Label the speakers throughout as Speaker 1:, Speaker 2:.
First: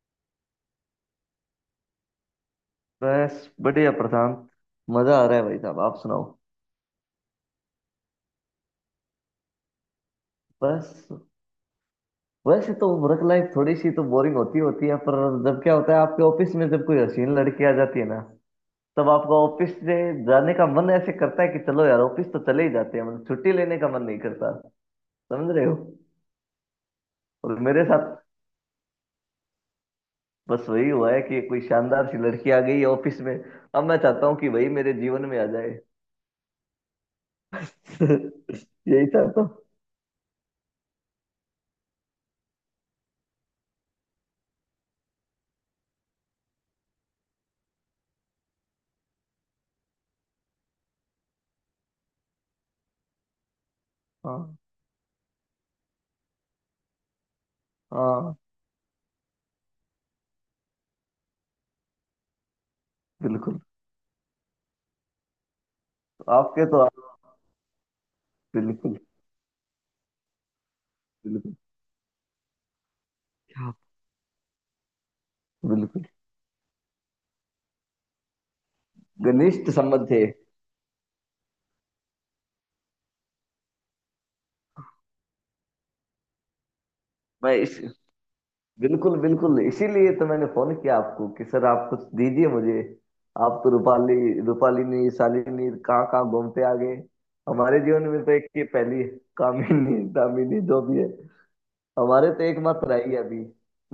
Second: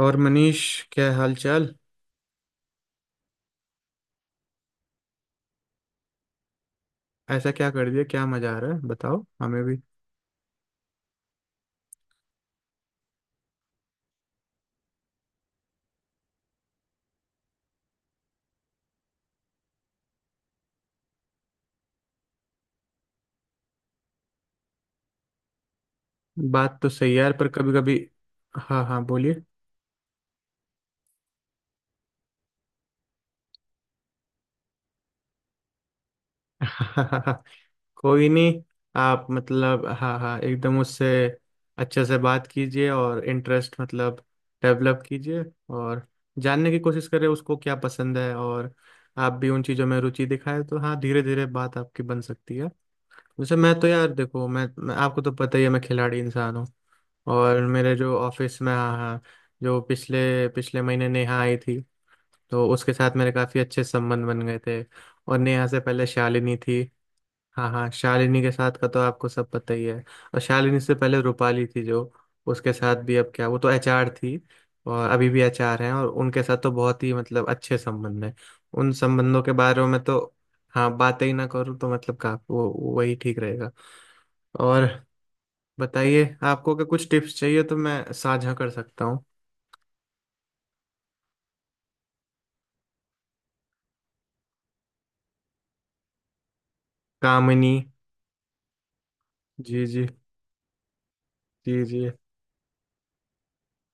Speaker 1: और मनीष, क्या हाल चाल।
Speaker 2: बस बढ़िया प्रशांत। मजा आ रहा है भाई साहब, आप सुनाओ।
Speaker 1: ऐसा क्या कर दिया, क्या मजा आ रहा है बताओ हमें भी।
Speaker 2: बस वैसे तो वर्क लाइफ थोड़ी सी तो बोरिंग होती होती है, पर जब क्या होता है आपके ऑफिस में, जब कोई हसीन लड़की आ जाती है ना, तब आपका ऑफिस से जाने का मन ऐसे करता है कि चलो यार, ऑफिस तो चले ही जाते हैं, मतलब छुट्टी लेने का मन नहीं करता। समझ रहे हो।
Speaker 1: बात तो सही है यार, पर
Speaker 2: और
Speaker 1: कभी
Speaker 2: मेरे
Speaker 1: कभी।
Speaker 2: साथ
Speaker 1: हाँ हाँ, बोलिए।
Speaker 2: बस वही हुआ है कि कोई शानदार सी लड़की आ गई है ऑफिस में। अब मैं चाहता हूँ कि वही मेरे जीवन में आ जाए।
Speaker 1: कोई नहीं।
Speaker 2: यही
Speaker 1: आप
Speaker 2: चाहता हूँ।
Speaker 1: मतलब हाँ हाँ, एकदम उससे अच्छे से बात कीजिए और इंटरेस्ट मतलब डेवलप कीजिए। और जानने की कोशिश करें उसको क्या पसंद है, और आप भी उन चीज़ों में रुचि दिखाएं तो हाँ, धीरे धीरे बात आपकी बन सकती है। जैसे मैं तो यार देखो,
Speaker 2: हाँ
Speaker 1: मैं आपको तो पता ही है, मैं खिलाड़ी इंसान हूँ। और मेरे जो
Speaker 2: हाँ।
Speaker 1: ऑफिस में, हाँ हाँ, जो पिछले पिछले महीने नेहा आई थी तो उसके साथ मेरे
Speaker 2: बिल्कुल।
Speaker 1: काफ़ी अच्छे संबंध बन गए थे। और नेहा से पहले शालिनी
Speaker 2: आपके तो
Speaker 1: थी।
Speaker 2: आप।
Speaker 1: हाँ हाँ, शालिनी के साथ का
Speaker 2: बिल्कुल।
Speaker 1: तो आपको सब पता ही है। और शालिनी से पहले
Speaker 2: बिल्कुल।
Speaker 1: रूपाली थी, जो उसके साथ भी अब क्या, वो तो
Speaker 2: क्या।
Speaker 1: एचआर थी। और अभी भी एचआर हैं
Speaker 2: बिल्कुल।
Speaker 1: और उनके साथ तो बहुत ही मतलब अच्छे संबंध हैं। उन संबंधों के
Speaker 2: घनिष्ठ
Speaker 1: बारे में
Speaker 2: संबंध
Speaker 1: तो
Speaker 2: थे।
Speaker 1: हाँ, बातें ही ना करूँ तो मतलब का वो वही ठीक रहेगा। और बताइए, आपको अगर कुछ टिप्स
Speaker 2: मैं
Speaker 1: चाहिए तो
Speaker 2: इस,
Speaker 1: मैं साझा कर सकता
Speaker 2: बिल्कुल
Speaker 1: हूँ।
Speaker 2: बिल्कुल, इसीलिए तो मैंने फोन किया आपको कि सर आप कुछ दीजिए मुझे। आप तो रूपाली, रूपालिनी, शालिनी कहाँ कहाँ घूमते आ गए।
Speaker 1: कामिनी।
Speaker 2: हमारे जीवन में तो एक ही पहली है,
Speaker 1: जी
Speaker 2: कामिनी,
Speaker 1: जी।
Speaker 2: दामिनी, जो भी है।
Speaker 1: जी जी।
Speaker 2: हमारे तो एकमात्र आई है अभी।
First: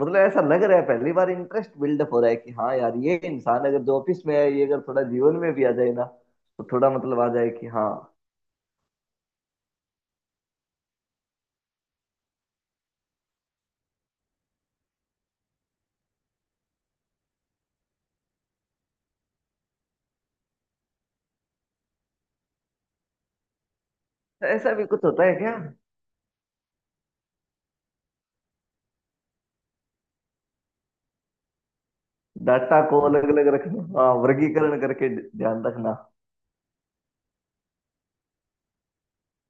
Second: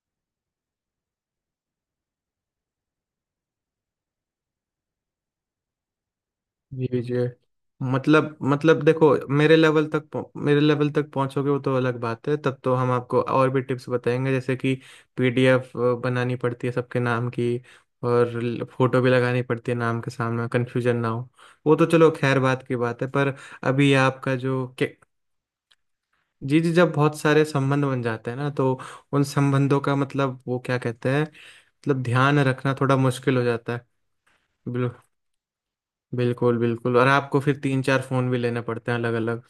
Speaker 2: मतलब ऐसा लग रहा है पहली बार इंटरेस्ट बिल्डअप हो रहा है कि हाँ यार, ये इंसान अगर जो ऑफिस में है, ये अगर थोड़ा जीवन में भी आ जाए ना तो थोड़ा,
Speaker 1: जी जी।
Speaker 2: मतलब आ जाए कि हाँ।
Speaker 1: मतलब देखो, मेरे लेवल तक पहुंचोगे वो तो अलग बात है, तब तो हम आपको और भी टिप्स बताएंगे, जैसे कि पीडीएफ बनानी पड़ती है सबके नाम की, और फोटो भी लगानी पड़ती है नाम के सामने कन्फ्यूजन ना हो। वो तो चलो खैर बात की बात है, पर अभी आपका जो
Speaker 2: ऐसा भी
Speaker 1: के-।
Speaker 2: कुछ होता है क्या?
Speaker 1: जी जी, जब बहुत सारे संबंध बन जाते हैं ना तो उन संबंधों का मतलब वो क्या कहते हैं, मतलब ध्यान रखना
Speaker 2: डाटा
Speaker 1: थोड़ा
Speaker 2: को अलग
Speaker 1: मुश्किल हो
Speaker 2: अलग
Speaker 1: जाता
Speaker 2: रखना,
Speaker 1: है।
Speaker 2: हाँ, वर्गीकरण करके ध्यान रखना।
Speaker 1: बिल्कुल बिल्कुल, और आपको फिर तीन चार फ़ोन भी लेने पड़ते हैं अलग अलग।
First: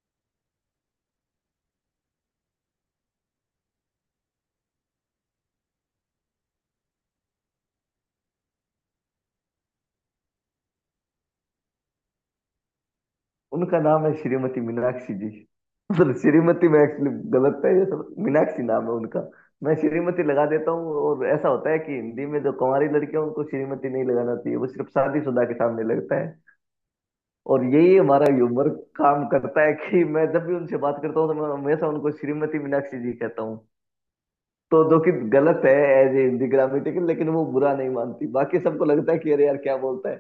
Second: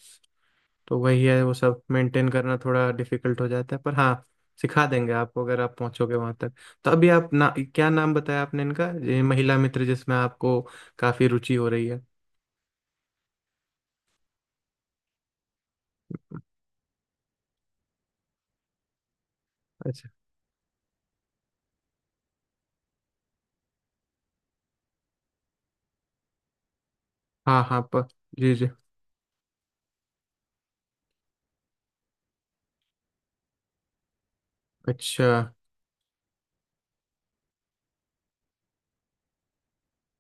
Speaker 1: तो वही है, वो सब मेंटेन करना थोड़ा डिफिकल्ट हो जाता है, पर हाँ सिखा देंगे आपको अगर आप पहुंचोगे वहां तक। तो अभी आप ना, क्या नाम बताया आपने इनका, ये महिला मित्र जिसमें आपको काफ़ी रुचि हो रही है।
Speaker 2: उनका नाम है श्रीमती मीनाक्षी जी। मतलब श्रीमती में एक्चुअली गलत है, ये सब, मीनाक्षी नाम है उनका। मैं
Speaker 1: अच्छा।
Speaker 2: श्रीमती लगा देता हूँ। और ऐसा होता है कि हिंदी में जो कुंवारी लड़कियां, उनको श्रीमती नहीं लगाना चाहिए, वो सिर्फ शादीशुदा के सामने लगता है। और
Speaker 1: हाँ हाँ
Speaker 2: यही
Speaker 1: प,
Speaker 2: हमारा
Speaker 1: जी
Speaker 2: ह्यूमर
Speaker 1: जी।
Speaker 2: काम करता है कि मैं जब भी उनसे बात करता हूँ तो मैं हमेशा उनको श्रीमती मीनाक्षी जी कहता हूँ। तो जो कि
Speaker 1: अच्छा
Speaker 2: गलत है एज ए हिंदी ग्रामेटिकल, लेकिन वो बुरा नहीं मानती। बाकी सबको लगता है कि अरे यार क्या बोलता है।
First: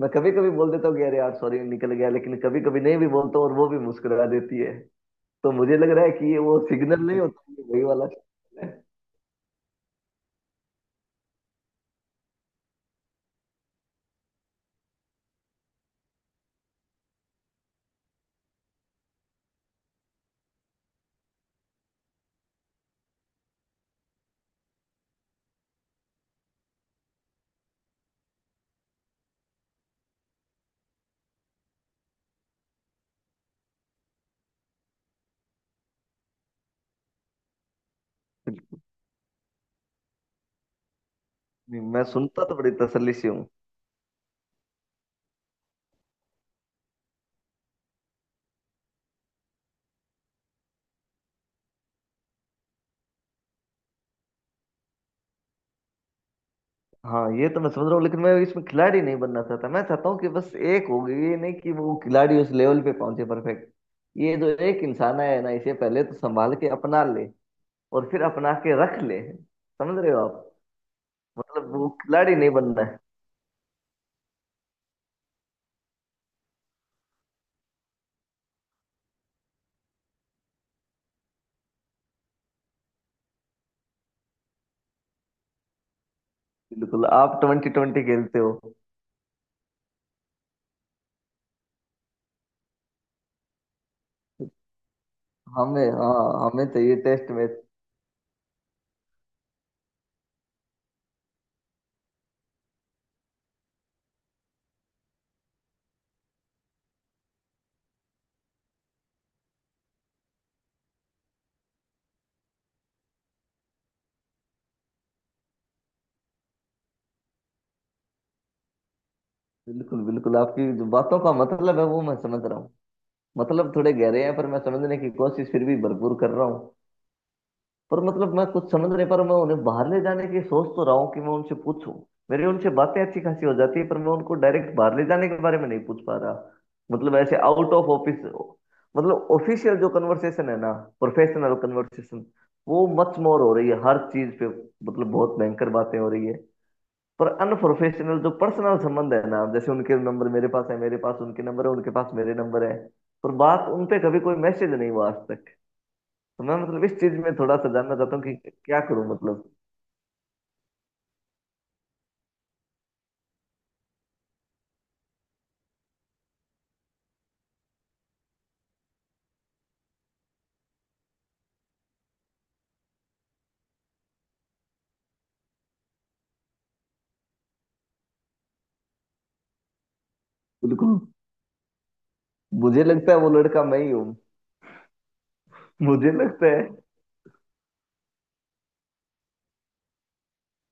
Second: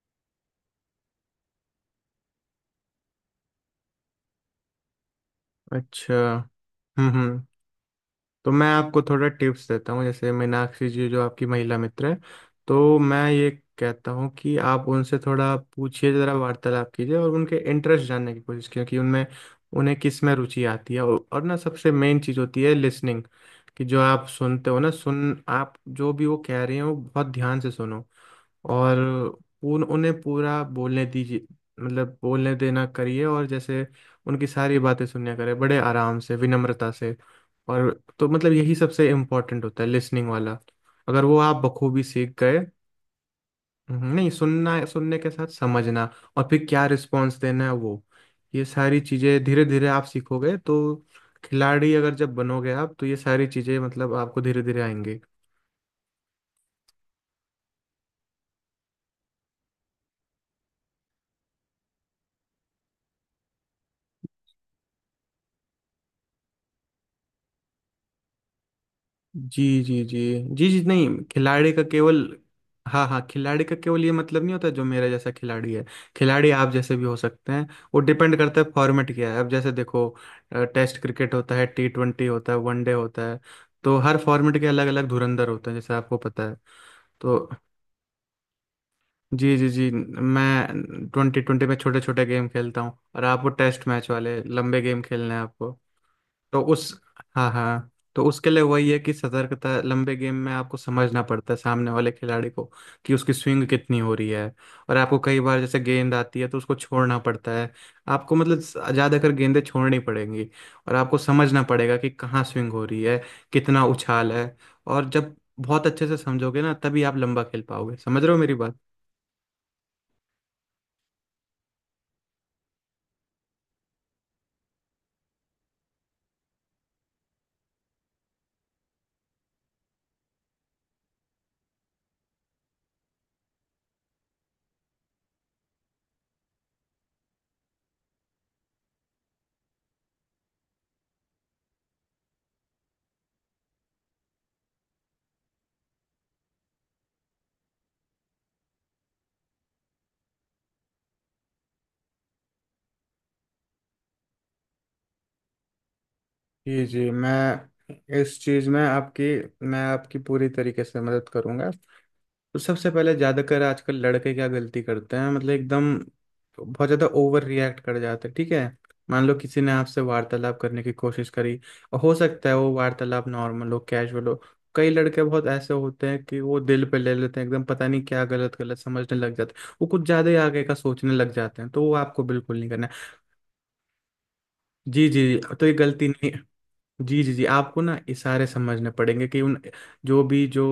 Speaker 2: मैं कभी कभी बोल देता हूँ कि अरे यार सॉरी निकल गया, लेकिन कभी कभी नहीं भी बोलता हूँ और वो भी मुस्कुरा देती है। तो मुझे लग रहा है
Speaker 1: अच्छा।
Speaker 2: कि ये वो सिग्नल
Speaker 1: हम्म
Speaker 2: नहीं होता,
Speaker 1: हम्म
Speaker 2: ये वही वाला
Speaker 1: तो
Speaker 2: signal
Speaker 1: मैं
Speaker 2: है।
Speaker 1: आपको थोड़ा टिप्स देता हूँ, जैसे मीनाक्षी जी जो आपकी महिला मित्र है, तो मैं ये कहता हूँ कि आप उनसे थोड़ा पूछिए ज़रा, वार्तालाप कीजिए और उनके इंटरेस्ट जानने की कोशिश कीजिए कि उनमें उन्हें किस में रुचि आती है। और ना सबसे मेन चीज़ होती है लिसनिंग, कि जो आप सुनते हो ना, सुन आप जो भी वो कह रहे हो बहुत ध्यान से सुनो। और उन उन्हें पूरा बोलने दीजिए, मतलब बोलने देना करिए, और जैसे उनकी सारी बातें सुनने करें बड़े आराम से विनम्रता से। और तो मतलब यही सबसे इम्पोर्टेंट होता है लिसनिंग वाला, अगर वो आप
Speaker 2: नहीं, मैं
Speaker 1: बखूबी सीख
Speaker 2: सुनता तो
Speaker 1: गए।
Speaker 2: बड़ी तसल्ली से हूँ।
Speaker 1: नहीं, सुनना सुनने के साथ समझना, और फिर क्या रिस्पॉन्स देना है वो। ये सारी चीज़ें धीरे धीरे आप सीखोगे तो, खिलाड़ी अगर जब बनोगे आप, तो ये सारी चीज़ें मतलब आपको धीरे धीरे आएंगी।
Speaker 2: हाँ, ये तो मैं समझ रहा हूँ, लेकिन मैं इसमें खिलाड़ी नहीं बनना चाहता। मैं चाहता हूँ कि बस एक हो गई, ये नहीं कि वो खिलाड़ी उस लेवल पे पहुंचे, परफेक्ट। ये जो एक इंसान है ना, इसे पहले तो संभाल के अपना ले और फिर अपना के रख ले।
Speaker 1: जी
Speaker 2: समझ
Speaker 1: जी।
Speaker 2: रहे
Speaker 1: जी
Speaker 2: हो आप।
Speaker 1: जी। जी नहीं,
Speaker 2: मतलब
Speaker 1: खिलाड़ी का
Speaker 2: वो
Speaker 1: केवल,
Speaker 2: खिलाड़ी नहीं बनना है।
Speaker 1: हाँ हाँ, खिलाड़ी का केवल ये मतलब नहीं होता जो मेरा जैसा खिलाड़ी है। खिलाड़ी आप जैसे भी हो सकते हैं। वो डिपेंड करता है फॉर्मेट क्या है। अब जैसे देखो, टेस्ट क्रिकेट होता है, टी ट्वेंटी होता है, वनडे होता है। तो हर फॉर्मेट के अलग अलग धुरंधर होते हैं, जैसे आपको पता है।
Speaker 2: बिल्कुल, आप
Speaker 1: तो
Speaker 2: ट्वेंटी ट्वेंटी खेलते हो।
Speaker 1: जी जी। जी मैं ट्वेंटी ट्वेंटी में छोटे छोटे गेम खेलता हूँ, और आपको टेस्ट मैच वाले लंबे गेम खेलने हैं आपको।
Speaker 2: हमें, हाँ,
Speaker 1: तो
Speaker 2: हमें चाहिए
Speaker 1: उस
Speaker 2: टेस्ट
Speaker 1: हाँ
Speaker 2: मैच।
Speaker 1: हाँ, तो उसके लिए वही है कि सतर्कता, लंबे गेम में आपको समझना पड़ता है सामने वाले खिलाड़ी को कि उसकी स्विंग कितनी हो रही है। और आपको कई बार जैसे गेंद आती है तो उसको छोड़ना पड़ता है, आपको मतलब ज़्यादातर गेंदें छोड़नी पड़ेंगी। और आपको समझना पड़ेगा कि कहाँ स्विंग हो रही है, कितना उछाल है। और जब बहुत अच्छे से समझोगे ना, तभी आप लंबा खेल पाओगे, समझ रहे हो मेरी बात।
Speaker 2: बिल्कुल बिल्कुल, आपकी जो बातों का मतलब है वो मैं समझ रहा हूँ। मतलब थोड़े गहरे हैं, पर मैं समझने की कोशिश फिर भी भरपूर कर रहा हूँ। पर मतलब मैं कुछ समझ नहीं पा रहा हूं। मैं उन्हें बाहर ले जाने की सोच तो रहा हूँ कि मैं उनसे पूछूं। मेरी उनसे बातें अच्छी खासी हो जाती है, पर मैं उनको डायरेक्ट बाहर ले जाने के बारे में नहीं पूछ पा रहा। मतलब ऐसे आउट ऑफ ऑफिस, मतलब ऑफिशियल जो कन्वर्सेशन है ना, प्रोफेशनल कन्वर्सेशन, वो मच मोर हो रही है हर चीज पे। मतलब बहुत भयंकर बातें हो रही है। पर अनप्रोफेशनल जो पर्सनल संबंध है ना, जैसे उनके नंबर मेरे पास है, मेरे पास उनके नंबर है, उनके पास मेरे नंबर है, पर बात, उन पे कभी कोई मैसेज नहीं हुआ आज तक। तो मैं मतलब
Speaker 1: जी
Speaker 2: इस
Speaker 1: जी,
Speaker 2: चीज में थोड़ा सा
Speaker 1: मैं
Speaker 2: जानना चाहता हूँ कि
Speaker 1: इस चीज़
Speaker 2: क्या
Speaker 1: में
Speaker 2: करूं,
Speaker 1: आपकी
Speaker 2: मतलब।
Speaker 1: मैं आपकी पूरी तरीके से मदद करूंगा। तो सबसे पहले ज्यादातर आजकल लड़के क्या गलती करते हैं, मतलब एकदम बहुत ज्यादा ओवर रिएक्ट कर जाते हैं, ठीक है। मान लो किसी ने आपसे वार्तालाप करने की कोशिश करी, और हो सकता है वो वार्तालाप नॉर्मल हो, कैजुअल हो। कई लड़के बहुत ऐसे होते हैं कि वो दिल पे ले लेते हैं एकदम, पता नहीं क्या गलत गलत समझने लग जाते हैं, वो कुछ ज्यादा ही आगे का
Speaker 2: बिल्कुल,
Speaker 1: सोचने लग जाते हैं, तो वो आपको बिल्कुल नहीं
Speaker 2: मुझे
Speaker 1: करना है।
Speaker 2: लगता है वो लड़का मैं ही हूँ।
Speaker 1: जी जी, तो ये गलती
Speaker 2: मुझे
Speaker 1: नहीं।
Speaker 2: लगता है।
Speaker 1: जी जी जी, आपको ना इशारे समझने पड़ेंगे कि उन जो भी जो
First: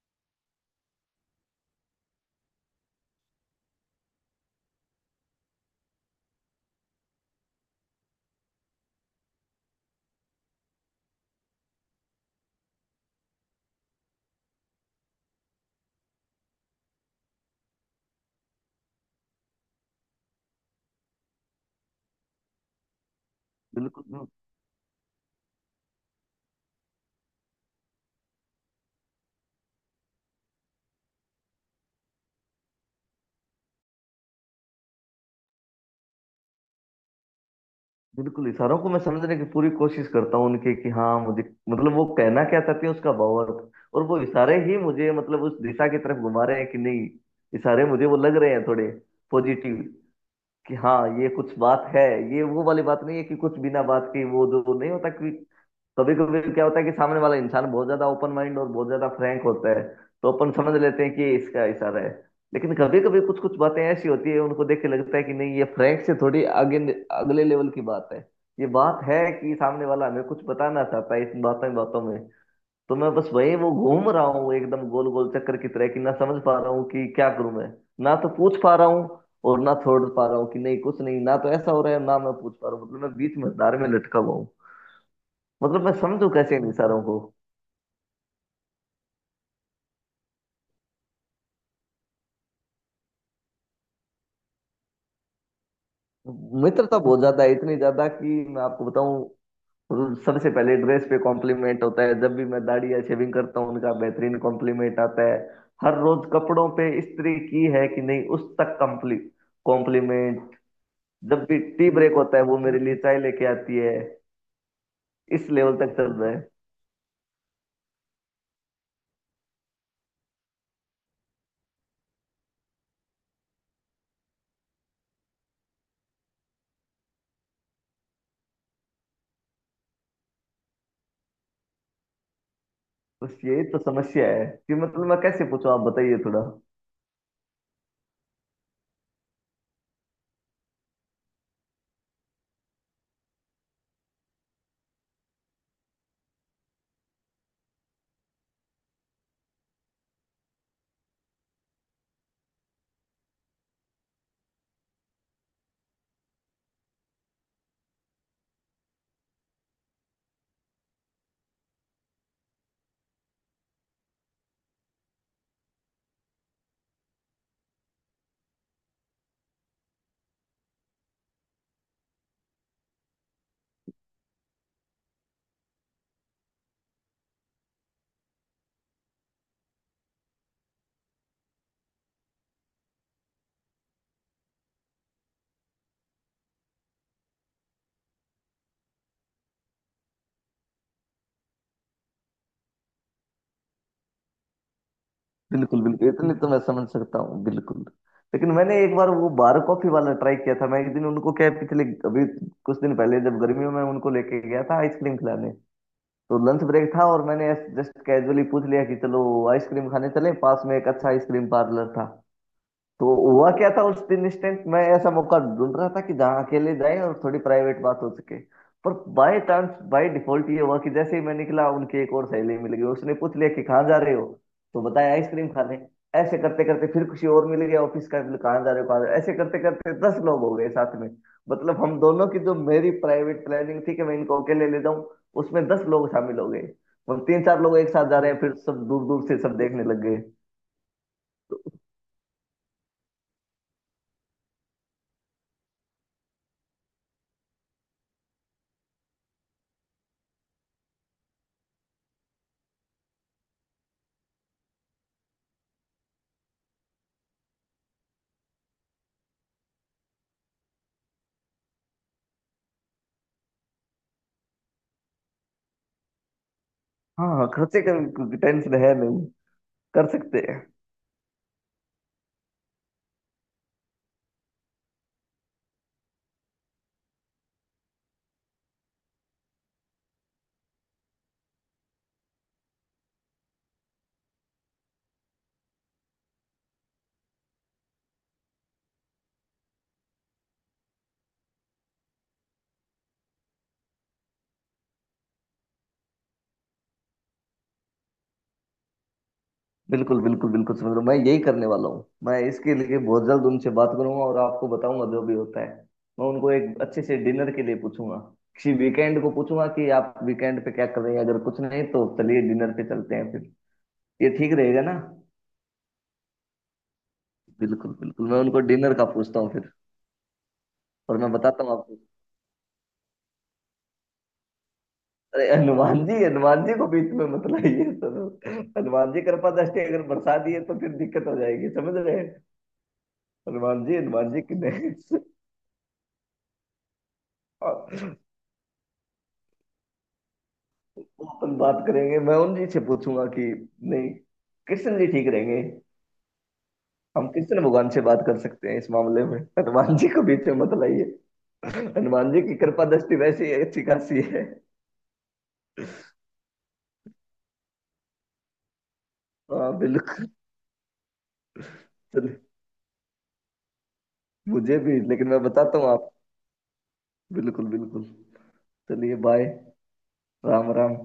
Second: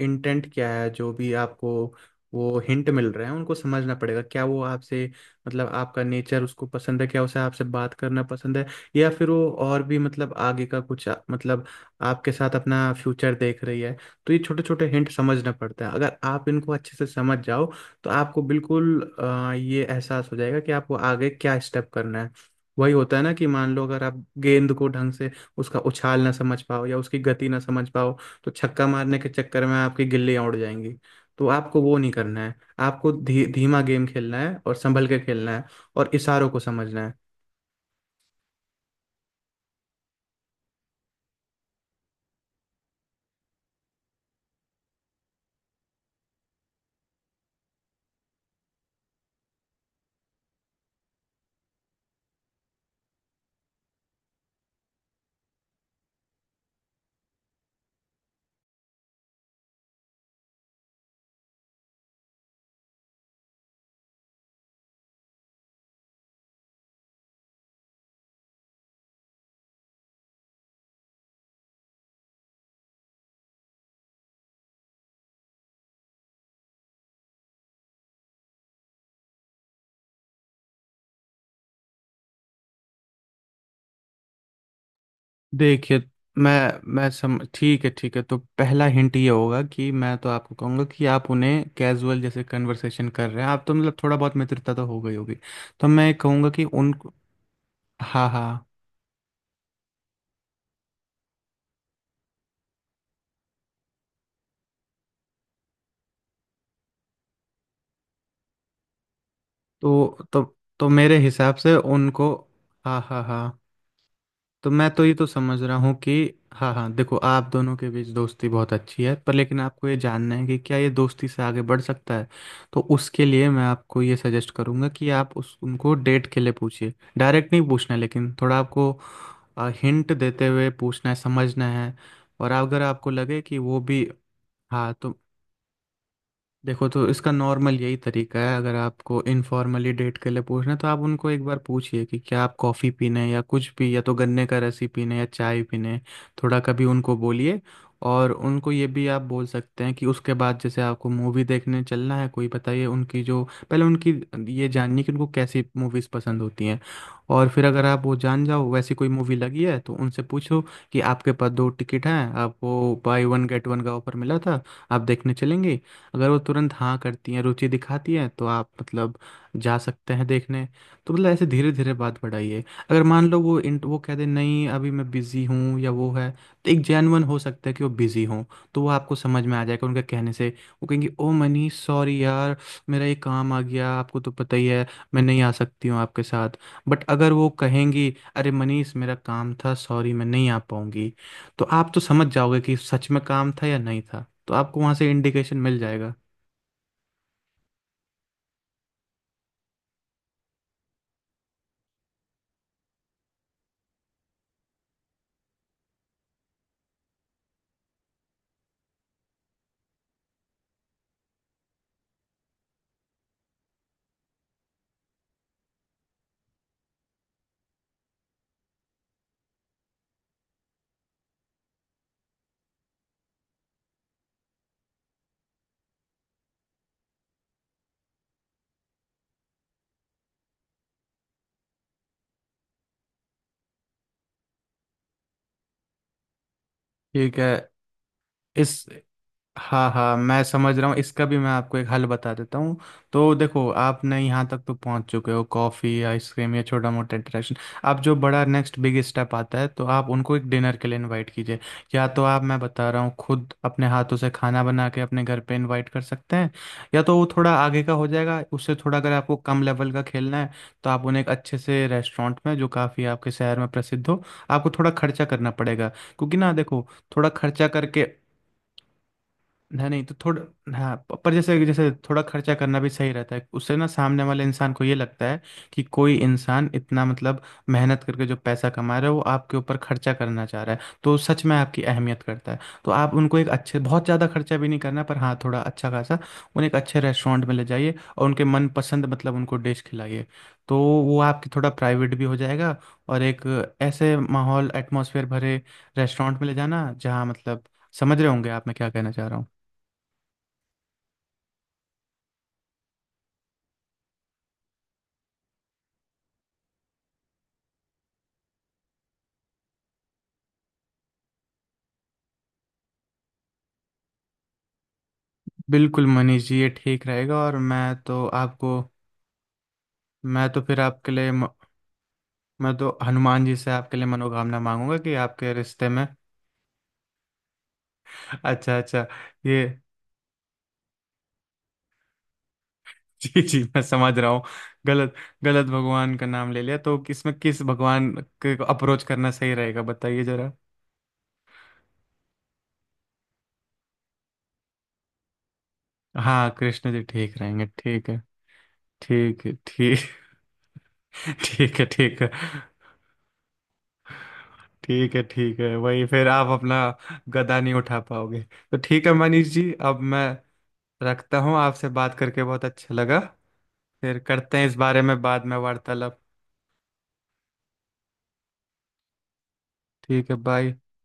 Speaker 1: इंटेंट क्या है, जो भी आपको वो हिंट मिल रहे हैं, उनको समझना पड़ेगा, क्या वो आपसे मतलब आपका नेचर उसको पसंद है, क्या उसे आपसे बात करना पसंद है, या फिर वो और भी मतलब आगे का मतलब आपके साथ अपना फ्यूचर देख रही है। तो ये छोटे छोटे हिंट समझना पड़ता है, अगर आप इनको अच्छे से समझ जाओ तो आपको बिल्कुल ये एहसास हो जाएगा कि आपको आगे क्या स्टेप करना है। वही होता है ना, कि मान लो अगर
Speaker 2: बिल्कुल
Speaker 1: आप गेंद को ढंग से उसका उछाल ना समझ पाओ या उसकी गति ना समझ पाओ, तो छक्का मारने के चक्कर में आपकी गिल्लियां उड़ जाएंगी। तो आपको वो नहीं करना है, आपको धीमा गेम खेलना है और संभल के खेलना है, और इशारों को समझना है।
Speaker 2: बिल्कुल, इशारों को मैं समझने की पूरी कोशिश करता हूँ उनके, कि हाँ मुझे, मतलब वो कहना क्या चाहती है, उसका भावार्थ, और वो इशारे ही मुझे मतलब उस दिशा की तरफ घुमा रहे हैं कि नहीं। इशारे मुझे वो लग रहे हैं थोड़े पॉजिटिव, कि हाँ ये कुछ बात है। ये वो वाली बात नहीं है कि कुछ बिना बात के, वो जो नहीं होता कि, कभी कभी क्या होता है कि सामने वाला इंसान बहुत ज्यादा ओपन माइंड और बहुत ज्यादा फ्रैंक होता है, तो अपन समझ लेते हैं कि ये इसका इशारा है। लेकिन कभी कभी कुछ कुछ बातें ऐसी होती है, उनको देख के लगता है कि नहीं, ये फ्रैंक से थोड़ी आगे अगले लेवल की बात है। ये बात है कि सामने वाला हमें कुछ बताना चाहता है इन बातों बातों में। तो मैं बस वही वो घूम रहा हूँ एकदम गोल गोल चक्कर की तरह कि ना समझ पा रहा हूँ कि क्या करूं मैं। ना तो पूछ पा रहा हूँ और ना छोड़ पा रहा हूँ कि नहीं कुछ नहीं, ना तो ऐसा हो रहा है, ना मैं पूछ पा रहा हूँ, मतलब मैं बीच में धार में लटका हुआ हूँ। मतलब मैं
Speaker 1: देखिए,
Speaker 2: समझू
Speaker 1: मैं
Speaker 2: कैसे इन इशारों
Speaker 1: मैं
Speaker 2: को।
Speaker 1: सम ठीक है ठीक है, तो पहला हिंट ये होगा कि मैं तो आपको कहूंगा कि आप उन्हें कैजुअल जैसे कन्वर्सेशन कर रहे हैं आप, तो मतलब थोड़ा बहुत मित्रता तो हो गई होगी। तो मैं कहूंगा कि उन,
Speaker 2: मित्रता बहुत ज्यादा है, इतनी ज्यादा कि
Speaker 1: हाँ
Speaker 2: मैं
Speaker 1: हाँ,
Speaker 2: आपको बताऊं, सबसे पहले ड्रेस पे कॉम्प्लीमेंट होता है, जब भी मैं दाढ़ी या शेविंग करता हूँ उनका बेहतरीन कॉम्प्लीमेंट आता है। हर रोज कपड़ों पे इस्त्री की है कि नहीं, उस तक कम्प्ली
Speaker 1: तो तो
Speaker 2: कॉम्प्लीमेंट।
Speaker 1: तो मेरे
Speaker 2: जब
Speaker 1: हिसाब
Speaker 2: भी
Speaker 1: से
Speaker 2: टी ब्रेक
Speaker 1: उनको,
Speaker 2: होता है वो मेरे लिए
Speaker 1: हाँ
Speaker 2: चाय
Speaker 1: हाँ
Speaker 2: लेके
Speaker 1: हाँ,
Speaker 2: आती है।
Speaker 1: तो मैं तो ये तो
Speaker 2: इस
Speaker 1: समझ
Speaker 2: लेवल
Speaker 1: रहा
Speaker 2: तक
Speaker 1: हूँ
Speaker 2: चल
Speaker 1: कि
Speaker 2: रहा है।
Speaker 1: हाँ हाँ। देखो, आप दोनों के बीच दोस्ती बहुत अच्छी है, पर लेकिन आपको ये जानना है कि क्या ये दोस्ती से आगे बढ़ सकता है। तो उसके लिए मैं आपको ये सजेस्ट करूँगा कि आप उस उनको डेट के लिए पूछिए, डायरेक्ट नहीं पूछना है, लेकिन थोड़ा आपको हिंट देते हुए पूछना है, समझना है। और अगर आपको
Speaker 2: बस
Speaker 1: लगे कि
Speaker 2: यही तो
Speaker 1: वो भी
Speaker 2: समस्या है कि
Speaker 1: हाँ,
Speaker 2: मतलब मैं
Speaker 1: तो
Speaker 2: कैसे पूछूं, आप बताइए थोड़ा।
Speaker 1: देखो, तो इसका नॉर्मल यही तरीका है, अगर आपको इनफॉर्मली डेट के लिए पूछना है तो आप उनको एक बार पूछिए कि क्या आप कॉफ़ी पीने हैं या कुछ भी, या तो गन्ने का रस ही पीने हैं, या चाय पीने हैं। थोड़ा कभी उनको बोलिए। और उनको ये भी आप बोल सकते हैं कि उसके बाद जैसे आपको मूवी देखने चलना है कोई बताइए, उनकी जो पहले उनकी ये जाननी है कि उनको कैसी मूवीज़ पसंद होती हैं। और फिर अगर आप वो जान जाओ, वैसी कोई मूवी लगी है तो उनसे पूछो कि आपके पास दो टिकट हैं, आप वो बाय वन गेट वन का ऑफर मिला था, आप देखने चलेंगे। अगर वो तुरंत हाँ करती हैं, रुचि दिखाती हैं, तो आप मतलब जा सकते हैं देखने। तो मतलब ऐसे धीरे धीरे बात बढ़ाइए। अगर मान लो वो वो कह दे नहीं अभी मैं बिज़ी हूँ, या वो है, तो एक जेन्युइन हो सकता है कि वो बिज़ी हों। तो वो आपको समझ में आ जाएगा उनके कहने से, वो कहेंगे ओ मनीष सॉरी यार, मेरा ये काम आ गया, आपको तो पता ही है, मैं नहीं आ सकती हूँ आपके साथ। बट अगर वो कहेंगी अरे मनीष मेरा काम था सॉरी मैं नहीं आ पाऊंगी, तो आप तो समझ जाओगे कि सच में काम था या नहीं था, तो आपको वहां से इंडिकेशन मिल
Speaker 2: बिल्कुल बिल्कुल,
Speaker 1: जाएगा।
Speaker 2: इतने तो मैं समझ सकता हूँ, बिल्कुल। लेकिन मैंने एक बार वो बार कॉफी वाला ट्राई किया था। मैं एक दिन उनको क्या है, पिछले, अभी कुछ दिन पहले जब गर्मियों में उनको लेके गया था आइसक्रीम खिलाने, तो लंच ब्रेक था और मैंने जस्ट कैजुअली पूछ लिया कि चलो आइसक्रीम खाने चले, पास में एक अच्छा आइसक्रीम पार्लर था। तो हुआ क्या था उस दिन, इंस्टेंट मैं ऐसा मौका ढूंढ रहा था कि जहाँ अकेले जाए और थोड़ी प्राइवेट बात हो सके, पर बाय चांस बाय डिफॉल्ट ये हुआ कि जैसे ही मैं निकला, उनकी एक और सहेली मिल गई, उसने पूछ लिया कि कहाँ जा रहे हो, तो बताया आइसक्रीम खाने। ऐसे करते करते फिर किसी और मिल गया ऑफिस का, बोले, "कहाँ जा रहे हो, कहाँ जा रहे हो?" ऐसे करते करते दस लोग हो गए साथ में। मतलब हम दोनों की, जो मेरी प्राइवेट प्लानिंग थी कि मैं इनको अकेले ले जाऊं, उसमें दस लोग शामिल हो गए। और
Speaker 1: ठीक
Speaker 2: तीन
Speaker 1: है,
Speaker 2: चार लोग एक साथ जा रहे हैं, फिर सब
Speaker 1: इस
Speaker 2: दूर दूर से सब देखने
Speaker 1: हाँ
Speaker 2: लग
Speaker 1: हाँ
Speaker 2: गए।
Speaker 1: मैं समझ रहा हूँ, इसका भी मैं
Speaker 2: तो
Speaker 1: आपको एक हल बता देता हूँ। तो देखो, आपने यहाँ तक तो पहुँच चुके हो, कॉफ़ी आइसक्रीम या छोटा मोटा इंटरेक्शन। आप जो बड़ा नेक्स्ट बिग स्टेप आता है, तो आप उनको एक डिनर के लिए इनवाइट कीजिए। या तो आप, मैं बता रहा हूँ, खुद अपने हाथों से खाना बना के अपने घर पे इनवाइट कर सकते हैं, या तो वो थोड़ा आगे का हो जाएगा उससे। थोड़ा अगर आपको कम लेवल का खेलना है तो आप उन्हें एक अच्छे से रेस्टोरेंट में, जो काफ़ी आपके शहर में प्रसिद्ध हो। आपको थोड़ा खर्चा करना पड़ेगा, क्योंकि ना देखो,
Speaker 2: हाँ
Speaker 1: थोड़ा
Speaker 2: हाँ,
Speaker 1: खर्चा
Speaker 2: खर्चे का
Speaker 1: करके,
Speaker 2: टेंशन है नहीं,
Speaker 1: नहीं नहीं
Speaker 2: कर
Speaker 1: तो
Speaker 2: सकते
Speaker 1: थोड़ा,
Speaker 2: हैं।
Speaker 1: हाँ पर जैसे जैसे थोड़ा खर्चा करना भी सही रहता है। उससे ना सामने वाले इंसान को ये लगता है कि कोई इंसान इतना मतलब मेहनत करके जो पैसा कमा रहा है वो आपके ऊपर खर्चा करना चाह रहा है, तो सच में आपकी अहमियत करता है। तो आप उनको एक अच्छे, बहुत ज़्यादा खर्चा भी नहीं करना, पर हाँ थोड़ा अच्छा खासा, उन्हें एक अच्छे रेस्टोरेंट में ले जाइए और उनके मनपसंद, मतलब उनको डिश खिलाइए। तो वो आपकी थोड़ा प्राइवेट भी हो जाएगा। और एक ऐसे माहौल, एटमॉस्फेयर भरे रेस्टोरेंट में ले जाना जहाँ मतलब, समझ रहे होंगे आप मैं क्या कहना चाह रहा हूँ।
Speaker 2: बिल्कुल बिल्कुल बिल्कुल समझ रहा हूँ, मैं यही करने वाला हूँ। मैं इसके लिए बहुत जल्द उनसे बात करूंगा और आपको बताऊंगा जो भी होता है। मैं उनको एक अच्छे से डिनर के लिए पूछूंगा, किसी वीकेंड को पूछूंगा कि आप वीकेंड पे क्या कर रहे हैं, अगर कुछ नहीं तो चलिए डिनर पे चलते हैं फिर। ये ठीक रहेगा ना?
Speaker 1: बिल्कुल मनीष जी ये ठीक रहेगा, और
Speaker 2: बिल्कुल
Speaker 1: मैं तो
Speaker 2: बिल्कुल, मैं उनको
Speaker 1: आपको,
Speaker 2: डिनर का पूछता हूँ फिर,
Speaker 1: मैं तो फिर आपके
Speaker 2: और मैं
Speaker 1: लिए म-
Speaker 2: बताता हूँ आपको।
Speaker 1: मैं तो हनुमान जी से आपके लिए मनोकामना मांगूंगा कि
Speaker 2: अरे
Speaker 1: आपके रिश्ते
Speaker 2: हनुमान
Speaker 1: में।
Speaker 2: जी, हनुमान जी को बीच में मत लाइए सर।
Speaker 1: अच्छा अच्छा,
Speaker 2: हनुमान जी कृपा
Speaker 1: ये,
Speaker 2: दृष्टि अगर बरसा दिए तो फिर दिक्कत हो जाएगी, समझ रहे हैं।
Speaker 1: जी जी मैं
Speaker 2: हनुमान जी,
Speaker 1: समझ रहा
Speaker 2: हनुमान जी
Speaker 1: हूँ।
Speaker 2: की नहीं।
Speaker 1: गलत गलत भगवान का नाम ले लिया, तो इसमें किस भगवान
Speaker 2: वो,
Speaker 1: के अप्रोच करना सही रहेगा बताइए जरा।
Speaker 2: अपन बात करेंगे, मैं उन जी से पूछूंगा कि, नहीं, कृष्ण जी ठीक रहेंगे।
Speaker 1: हाँ, कृष्ण जी
Speaker 2: हम
Speaker 1: ठीक
Speaker 2: कृष्ण
Speaker 1: रहेंगे,
Speaker 2: भगवान से
Speaker 1: ठीक है।
Speaker 2: बात कर सकते हैं इस मामले में,
Speaker 1: ठीक है
Speaker 2: हनुमान
Speaker 1: ठीक।
Speaker 2: जी को बीच में मत
Speaker 1: ठीक है
Speaker 2: लाइए,
Speaker 1: ठीक है।
Speaker 2: हनुमान जी की कृपा दृष्टि वैसी अच्छी खासी है।
Speaker 1: ठीक है ठीक है, वही फिर आप अपना गदा नहीं उठा पाओगे। तो ठीक है मनीष
Speaker 2: हाँ
Speaker 1: जी, अब मैं
Speaker 2: बिल्कुल।
Speaker 1: रखता हूँ, आपसे बात
Speaker 2: चलिए,
Speaker 1: करके बहुत अच्छा लगा। फिर करते हैं इस
Speaker 2: मुझे भी,
Speaker 1: बारे में
Speaker 2: लेकिन मैं
Speaker 1: बाद में
Speaker 2: बताता हूँ आप।
Speaker 1: वार्तालाप।
Speaker 2: बिल्कुल बिल्कुल। चलिए बाय।
Speaker 1: ठीक है, बाय।
Speaker 2: राम राम।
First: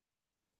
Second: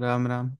Speaker 1: राम राम।